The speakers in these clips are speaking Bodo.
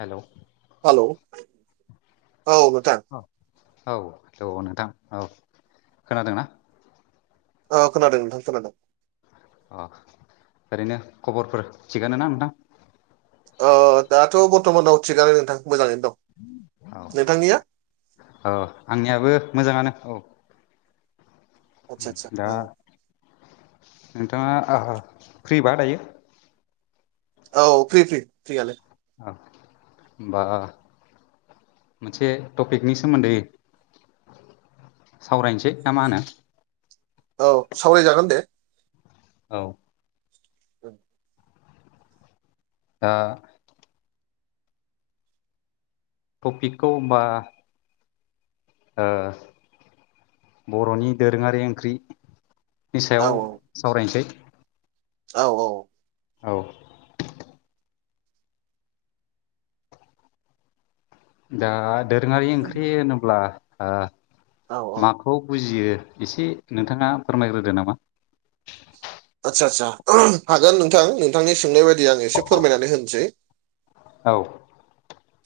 हेल' हेलौ औ नोंथां। औ औ औ नोंथां औ खोनादों ना? अ खोनादों नोंथां खोनादों। अ ओरैनो खबरफोर थिगानो ना नोंथां? ओ दाथ' बरथ'मानाव थिगानो नोंथां मोजाङैनो दं। औ नोंथांनिया औ आंनियाबो मोजाङानो औ। आदसा उम दा आदसा औ नोंथाङा आ ओ फ्रिबा दायो? औ फ्रि फ्रि फ्रिआलाय। औ होमबा मोनसे टपिकनि सोमोन्दै सावरायनोसै ना मा होनो? औ सावरायजागोन दे। औ औ दा टपिकखौ होमबा ओ बर'नि दोरोङारि ओंख्रि औ औ औ औ। औ दा दोरोङारि ओंख्रि होनोब्ला ओ औ औ मा खौ बुजियो एसे नोंथाङा फोरमायग्रोदो नामा। आदसा आदसा हागोन नोंथां नोंथांनि सोंनाय बायदि आं एसे फोरमायनानै होनोसै। औ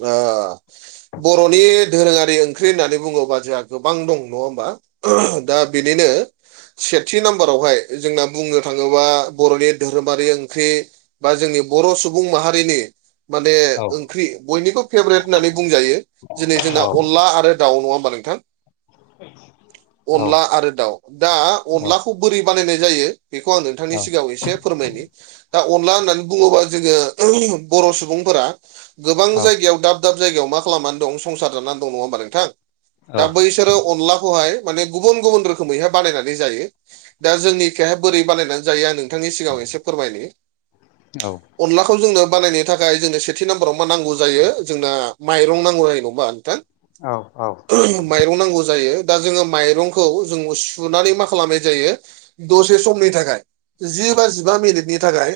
ओ बर'नि दोरोङारि ओंख्रि होननानै बुङोबा जोंहा गोबां दं नङा होमबा? दा बेनिनो सेथि नाम्बारावहाय जोंना बुंनो थाङोबा बर'नि धोरोमारि ओंख्रि बा जोंनि बर' सुबुं माहारिनि माने औ ओंख्रि बेनिखौ फेभरेट होननानै बुंजायो दिनै जोंना अनला आरो दाउ नङा होमबा नोंथां? [inaudible] अनला औ आरो दाउ दा अनला खौ बोरै बानायनाय जायो बेखौ आं नोंथांनि सिगाङाव एसे फोरमायनि दा अनला होननानै बुङोबा जोङो बर' सुबुंफोरा गोबां जायगायाव दाब दाब जायगायाव मा खालामनानै दं संसार जानानै दं नङा होमबा नोंथां दा बैसोरो अनलाखौहाय माने गुबुन गुबुन रोखोमैहाय बानायनानै जायो दा जोंनिखिहाय बोरै बानायनानै जायो आं नों थांनि सिगाङाव एसे फोरमायनि अनलाखौ जोंनो बानायनो थाखाय जोंनो सेथि नाम्ब मा नांगौ जायो जोंना माइरं नांगौ जायो नङा नोंथां? औ औ। माइरं नांगौ जायो दा जोङो माइरंखौ जों सुनानै मा खालामनाय जायो दसे समनि थाखाय जि बा जिबा मिनिटनि थाखाय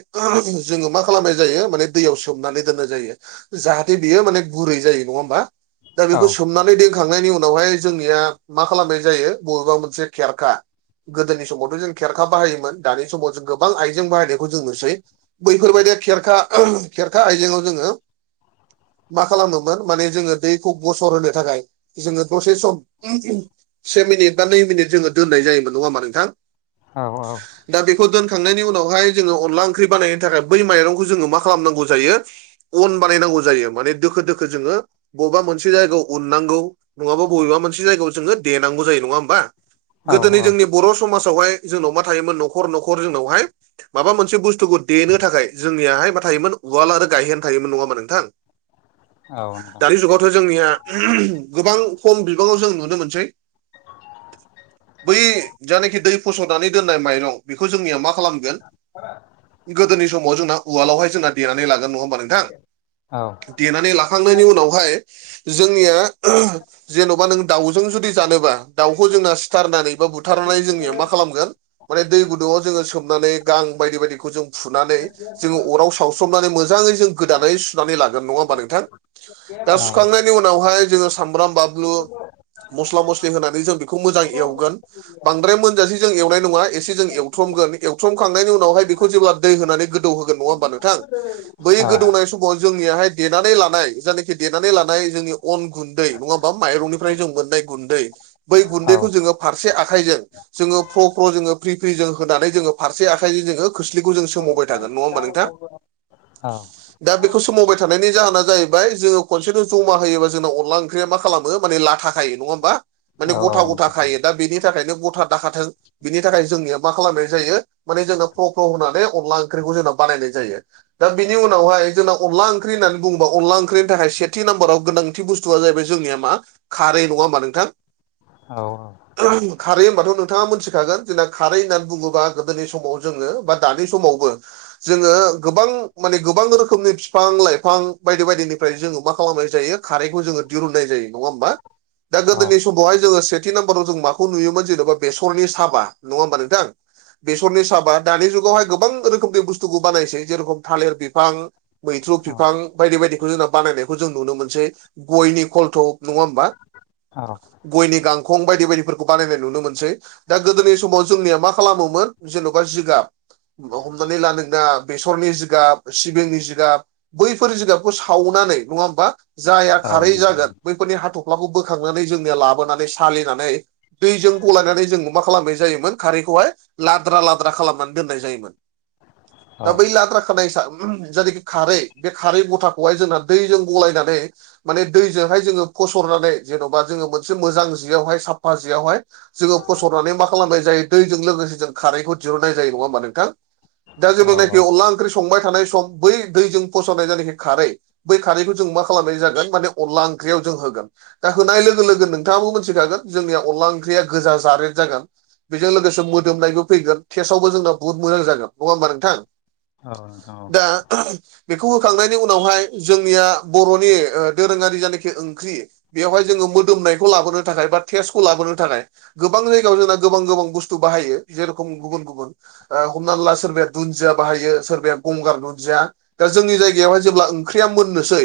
जोङो मा खालामनाय जायो माने दैयाव सोमनानै दोननाय जायो। जाहाथे बेयो माने गुरै जायो नङा होमबा दा औ बेखौ सोमनानै दैखांनायनि उनावहाय जोंनिया मा खालामनाय जायो बबेबा मोनसे खेरखा गोदोनि समावथ' जों खेरखा बाहायोमोन दानि समाव जों गोबां आइजें बाहायनायखौ जों नुसै। बैफोरबायदि खेरखा खेरखा आयजेंयाव जोङो मा खालामोममोन माने जोङो दैखौ गसर होनो थाखाय जोङो दसे सम से मिनिट बा नै मिनिट जोङो दोननाय जायोमोन नङा होनबा नोंथां नोंथां औ दा बेखौ दोन थांनायनि उनावहाय जोङो अनला ओंख्रि बानायनो थाखाय बै माइरंखौ जोङो मा खालामनांगौ जायो। अन बानायनांगौ जायो माने दोखो दोखो जोङो बबेबा मोनसे जायगायाव उननांगौ नङाबा बबेबा मोनसे जायगायाव जोङो देनांगौ जायो नङा होमबा। औ गोदोनि जोंनि बर' समाजावहाय जोंनाव मा थायोमोन न'खर न'खर जोंनावहाय माबा मोनसे बुस्थुखौ देनो थाखाय जोंनियाहाय मा थायोमोन उवाल आरो गायहेन। थायोमोन नङामोन नोंथां औ औ नोंथां दानि जुगाव जोंनिया गोबां खम बिबाङाव जों नुनो मोनसै। बै जानाखि दै फस'नानै दोननाय माइरं बेखौ जोंनिया मा खालामगोन गोदोनि समाव जोंना उवालावहाय जोंना देनानै लागोन नङा होनब औ नोंथां औ थां देनानै लाखांनायनि उनावहाय जोंनिया जेन'बा नों दाउजों जुदि जानोबा दाउखौ जोंना सिथारनानै बा बुथारनानै जोंनिया मा खालामगोन माने दै गुदुंआव जोङो सोमनानै गां बायदि बायदिखौ जों फुनानै जोङो अराव सावस्रमनानै मोजाङै जों गोदानै सुनानै लागोन नङा होनबा नोंथां दा औ सुखांनायनि उनावह जोङ सामबाम बानलु मसला मसिलि होनानै मोजांयै एवगोन बांद्राय मोनजासे जों एवनाय नङा एसे जों एवथ्रमगोन एवथ्रमखांनायनि उनावहाय बेखौ जेब्ला दै होनानै गोदौ होगोन नङा होमब्लानो आह समाव जोंनियाहाय देनानै लानाय जायनाखि देनानै लानाय जोंनि अन गुन्दै नङा होमबा माइरंनिफ्राय जों मोननाय गुन्दै बै गुन्दैखौ जोङो फारसे आखाइजों जोङो प्र फ्र जोङो फ्रि फ्रि जों होनानै जोङो फारसे आखाइजों जोङो खोस्लिखौ जों सोमावबाय थागोन नङा होमबा नोंथां दा बेखौ सोमावबाय थानायनि जाहोना जाहैबाय जोङो खनसेथ' जमा होयोबा जोंना अनला ओंख्रिया मा खालामो माने लाथा खायो नङा होनबा माने गथा गथा खायो दा बेनि थाखायनो गथा दाखाथों बिनि थाखाय जोंनिया मा खालामनाय जायो माने जोंना प्र प्र होनानै अनला ओंख्रिखौ जोंना बानायनाय जायो। दा बिनि उनावहाय जोंना अनला ओंख्रि होननानै बुङोबा अनला ओंख्रिनि थाखाय सेथि नाम्बाराव गोनांथि बुस्थुआ जाहैबाय जोंनिया मा खारै नङा होमबा नोंथां। औ खारै होनबाथ' नोंथाङा मोनथिखागोन जोंना खारै होननानै बुङोबा गोदोनि समाव जोङो बा दानि समावबो जोङो गोबां माने गोबां रोखोमनि बिफां लाइफां बायदि बायदिनिफ्राय जोङो मा खालामनाय जायो खारैखौ जोङो दिहुननाय जायो नङा होमबा। [inaudible] दा औ औ गोदोनि समावहाय जोङो सेथि नाम्बाराव जों माखौ नुयोमोन जेन'बा बेसरनि साबा नङा होमबा नोंथां। बेसरनि साबा दानि जुगावहाय गोबां रोखोमनि बुस्थुखौ बानायनोसै जेरेखम थालिर बिफां मैथ्रु अ बिफां बायदि बायदिखौ जोंना बानायनायखौ जों नुनो मोनसै। गयनि खलथ' नङा होमबा। गयनि गांखं बायदि बायदिफोरखौ बानायनाय नुनो मोनसै। दा गोदोनि समाव जोंनिया मा खालामोमोन जेन'बा जिगाब हमनानै लादों दा बेसरनि गाब सिबिंनि जिगाब बैफोर जिगाबखौ सावनानै नङा होमबा जायहा खारै हागोन जागोन बैफोरनि हाथ'फ्लाखौ बोखांनानै जोंनो लाबोनानै सालिनानै दैजों गलायनानै जों मा खालामनाय जायोमोन खारैखौहाय लाद्रा लाद्रा खालामनानै दोननाय जायोमोन। दाबै लाद्रा [unintelligible] जायनाखि खारै बे खारै गथाखौहाय जोंना दैजों गलायनानै माने दैजोंहाय जोङो फसरनानै जेन'बा जोङो मोनसे मोजां जियावहाय साफा जियावहाय जोङो फसरनानै मा खालामनाय जायो दैजों लोगोसे जों खारैखौ दिहुननाय जायो नङा होमा नोंथां जब्लानानायखि अनला ओंख्रि संबाय थानाय सम बै दैजों फसावनाय जायनाखि खारै बै खारैखौ जों मा खालामनाय जागोन माने अनला ओंख्रियाव जों होगोन। दा होनाय लोगो लोगो नोंथाङाबो मिथिखागोन जोंनिया अनला ओंख्रिया गोजा जारेद जागोन। बेजों लोगोसे मोदोमनायबो फैगोन टेस्ट आवबो बहु मोजां जागोन नङा होमबा नोंथां? औ दा बेखौ होखांनायनि उनावहाय जोंनिया बर'नि दोरोङारि जायनाखि ओंख्रि बेवहाय जोङो मोदोमनायखौ लाबोनो थाखाय बा टेस्टखौ लाबोनो थाखाय गोबां जायगायाव जोंना गोबां गोबां बुस्थु बाहायो जेरेखम गुबुन गुबुन ओ हमनानै ला सोरबाया दुनन्दिया बाहायो सोर बाया गंगार नुजया दा जोंनि जायगायावहाय जेब्ला ओंख्रिया मोननोसै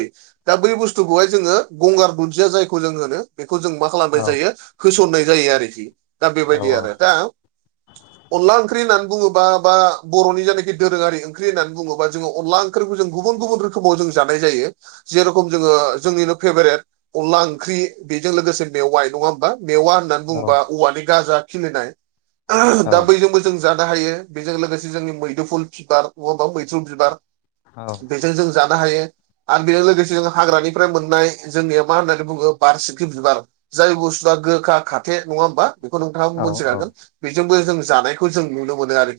दा बै बुस्थुखौहाय जोङो गंगार दुन्दिया जायखौ जों होनो बेखौ जों मा खालामनाय जायो होसननाय जायो आरोखि दा बेबायदि आरो दा अनला ओंख्रि होननानै बुङोबा बा बर'नि जायनाखि दोरोङारि ओंख्रि होननानै बुङोबा जोङो अनला ओंख्रिखौ जों गुबुन गुबुन रोखोमाव जों जानाय जायो। जेरखम जोङो जोंनिनो फेभारेट अनला ओंख्रि बेजों लोगोसे मेवाइ नङा होमबा मेवा होनना बुंबा औवानि गाजा खिलिनाय दा बैजोंबो जों जानो हायो बेजों लोगोसे जोंनि मैदुफुल बिबार [unintelligible] मैथ्रु बिबार बेजों जों जानो हायो। आरो बेजों लोगोसे जों हाग्रानिफ्राय मोननाय जोंनिया मा होननानै बुङो बारसिंख्रि बिबार जाय बुस्थुआ गोखा खाथे नङा होमबा? बेखौ नोंथाङा मोनथिखागोन बेजोंबो जों जानायखौ जों नुनो मोनो आरो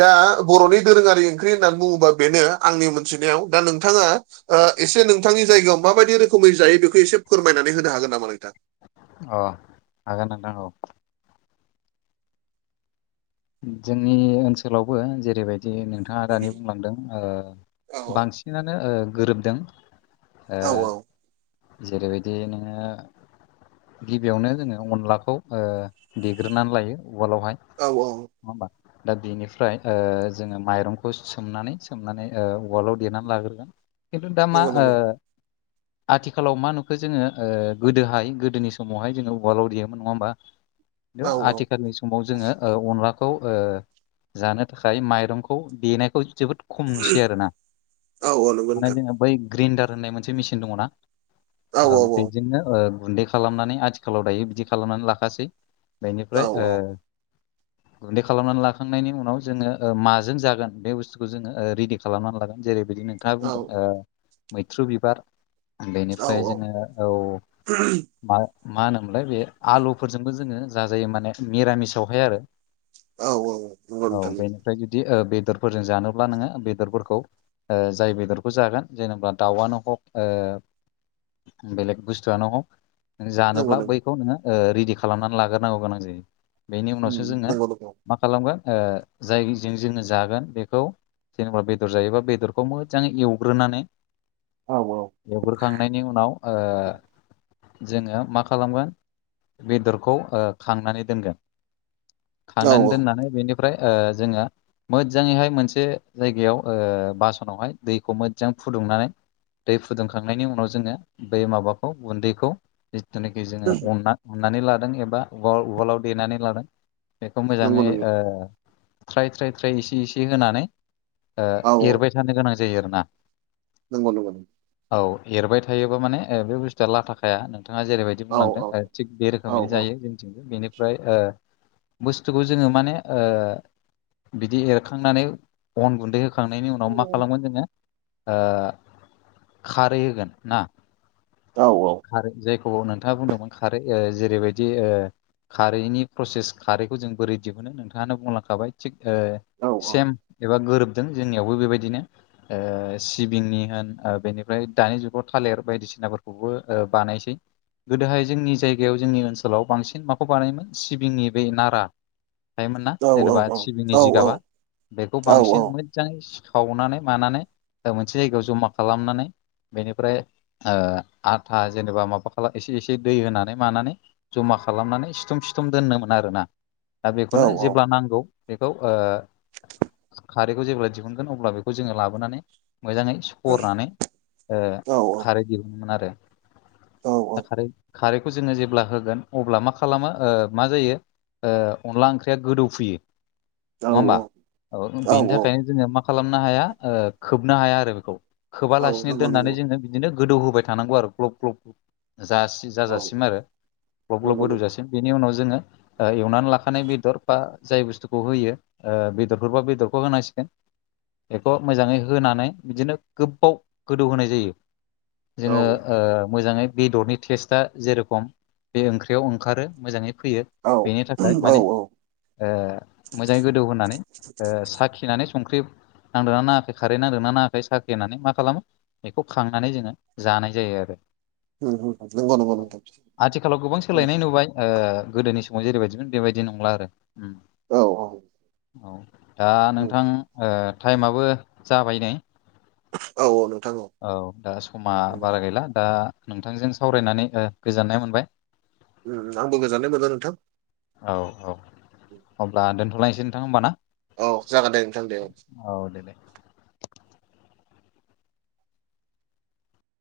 दा बर'नि दोरोङारि ओंख्रि होननानै बुङोबा बेनो आंनि मोनथिनायाव दा नोंथाङा ओ एसे नोंथांनि जायगायाव माबायदि रोखोमै जायो बेखौ एसे फोरमायनानै होनो हागोन नामा नोंथां? अ हागोन नोंथां औ जोंनि ओनसोलावबो जेरैबायदि नोंथाङा दानि बुंलांदों औ ओ बांसिन सिनानो ओ गोरोबदों ओ औ जेरैबायदि नोङो गिबियावनो जोङो अनलाखौ ओ देग्रोनानै लायो उवालावहाय। औ औ नङा होनबा? दा बेनिफ्राय ओ जोङो माइरंखौ सोमनानै सोमनानै ओ उवालाव देरनानै लाग्रोगोन। खिन्थु दा मा नंगौ ओ नंगौ आथिखालाव मा नुखो जोङो ओ गोदोहाय गोदोनि समावहाय जोङो उवालाव देयोमोन नङा होमबा? औ आथिखालनि समाव जोङो ओ अनलाखौ खौ ओ जानो थाखाय माइरंखौ देनायखौ जोबोद खम नुसै आरो ना औ औ नंगौ माने नोंथां जोंहा बै ग्रेन्डार होननाय मोनसे मेचिन दङ ना? औ ओ औ बेजोंनो ओ गुन्दै खालामनानै आथिखालाव दायो बिदि खालामनानै लाखासै। औ बेनिफ्राय ओ गुन्दै खालामनानै लाखांनायनि उनाव जोङो ओ माजों जागोन बे बुस्थुखौ जोङो ओ रेडि खालामनानै लागोन। जेरै बिदिनो नोंथाङा बुंदों ओ मैथ्रु बिबार औ उन्दैनिफ्राय जोङो औ मा मा होनोमोनलाय बे आलुफोरजोंबो जोङो जाजायो माने मिरामिस आवहाय आरो। औ औ औ। नंगौ औ नोंथां नंगौ बेनिफ्राय जुदि ओ बेदरफोरजों जानोब्ला नोङो बेदरफोरखौ ओ जाय बेदरखौ जागोन जेनेबा दायानो हक ओ बेलेग बुस्थुयानो हक। नंगौ जानोब्ला नंगौ बैखौ नोङो ओ रेडि खालामनानै लाग्रोनांगौ गोनां जायो बेनि उम उनावसो जोङो नंगौ नंगौ मा खालामगोन ओ जायजों जोङो जागोन बेखौ जेनेबा बेदर जायोबा बेदरखौ मोजाङै एवग्रोनानै औ औ एवग्रोखांनायनि उनाव ओ जोङो मा खालामगोन बेदरखौ ओ खांनानै दोनगोन। औ खांनानै औ दोननानै बेनिफ्राय ओ जोङो मोजाङैहाय मोनसे जायगायाव ओ बासनावहाय दैखौ मोजां फुदुंनानै दै फुदुंखांनायनि उनाव जोङो बै माबाखौ गुन्दैखौ जिथुनाखि जोङो अनना उनानै लादों एबा उवाल उवालाव देनानै लादों। बेखौ नंगौ मोजाङै नंगौ ओ थ्राय थ्राय थ्राय एसे एसे होनानै ओ औ एरबाय थानो गोनां जायो आरो ना। नोंगौ नोंगौ नों औ एरबाय थायोबा माने ओ बे बुस्थुया लाथाखाया नोंथाङा जेरैबाय दि औ बुंलांदों औ ओ थिग बे औ रोखोमैनो औ जायो जोंनिथिंबो बेनिफ्राय ओ बुस्थुखौ जोङो माने ओ बिदि एरखांनानै अन गुन्दै होखांनायनि उनाव मा खालामगोन जोङो ओ खारै होगोन ना। औ औ। खारै जायखौ नोंथाङा बुंदोंमोन खारै ओ जेरैबायदि ओ खारैनि प्रसेस खारैखौ जों बोरै दिहुनो नोंथाङानो बुंलांखाबाय। थिग ओ औ औ सेम एबा गोरोबदों जोंनियावबो बेबायदिनो। ओ सिबिंनि होन ओ बेनिफ्राय दानि जुगाव थालिर बायदिसिनाफोरखौबो ओ बानायसै। गोदोहाय जोंनि जायगायाव जोंनि ओनसोलाव बांसिन माखौ बानायोमोन सिबिंनि बै नारा थायोमोन ना जेनेबा औ औ सिबिंनि जिगाबा बेखौ औ औ बांसिन मो जाङै सावनानै मानानै मोनसे जायगायाव जमा खालामनानै बेनिफ्राय ओ आथा जेनेबा माबा खालाम एसे एसे दै होनानै मानानै जमा खालामनानै सिथुम सिथुम दोननोमोन आरोना। दा बेखौनो जेब्ला नांगौ बेखौ ओ खारैखौ जेब्ला दिहुनगोन अब्ला बेखौ जोङो लाबोनानै मोजाङै सरनानै ओ खारै दिहुमोन आरो। खारै खारैखौ जोङो जेब्ला होगोन अब्ला मा खालामो ओ मा जायो ओ अनला ओंख्रिया गोदौफुयो। औ नङा होमबा? औ बेनि थाखायनो जोङो मा खालामनो हाया ओ खोबनो हाया आरो बेखौ‌। औ खोबालासिनो नंगौ दोननानै नंगौ जोङो बिदिनो गोदौ होबाय थानांगौ आरो ग्लब ग्लब [unintelligible] जास्ट औ जाजासिम आरो ग्लब ग्लब नंगौ नंगौ गोदौजासिम बेनि उनाव जोङो ओ एवनानै लाखानाय बेदर बा जाय बुस्थुखौ होयो ओ बेदरफोरबो बेदरखौ होनांसिगोन। बेखौ मोजाङै होनानै बिदिनो गोबाव गोदौ होनाय जायो। औ जोङो औ ओ मोजाङै बे बेदरनि टेस्टआ जेरेखम बे ओंख्रियाव ओंखारो मोजाङै फैयो। बेनि थाखाय औ माने औ ओ मोजाङै गोदौ होनानै ओ साखिनानै संख्रि नांदोंना नाङाखै खारै नांदोंना नाङाखै साख्रि होननानै मा खालामो बेखौ खांनानै जोङो जानाय जायो आरो नंगौ नंगौ नोंथां आथिखालाव गोबां औ सोलायनाय नुबाय ओ गोदोनि समाव जेरैबायदिमोन बेबायदि नंला आरो औ औ औ दा नोंथां टाइमाबो जाबाय नै औ औ नोंथां औ औ दा समा बारा गैला दा नोंथांजों सावरायनानै ओ गोजोननाय मोनबाय उम आंबो गोजाननाय मोनदों नोंथां। औ औ अब्ला दोन्थ'लायनोसै नोंथां होमबा ना? औ जागोन दे नोंथां दे औ। औ दे दे।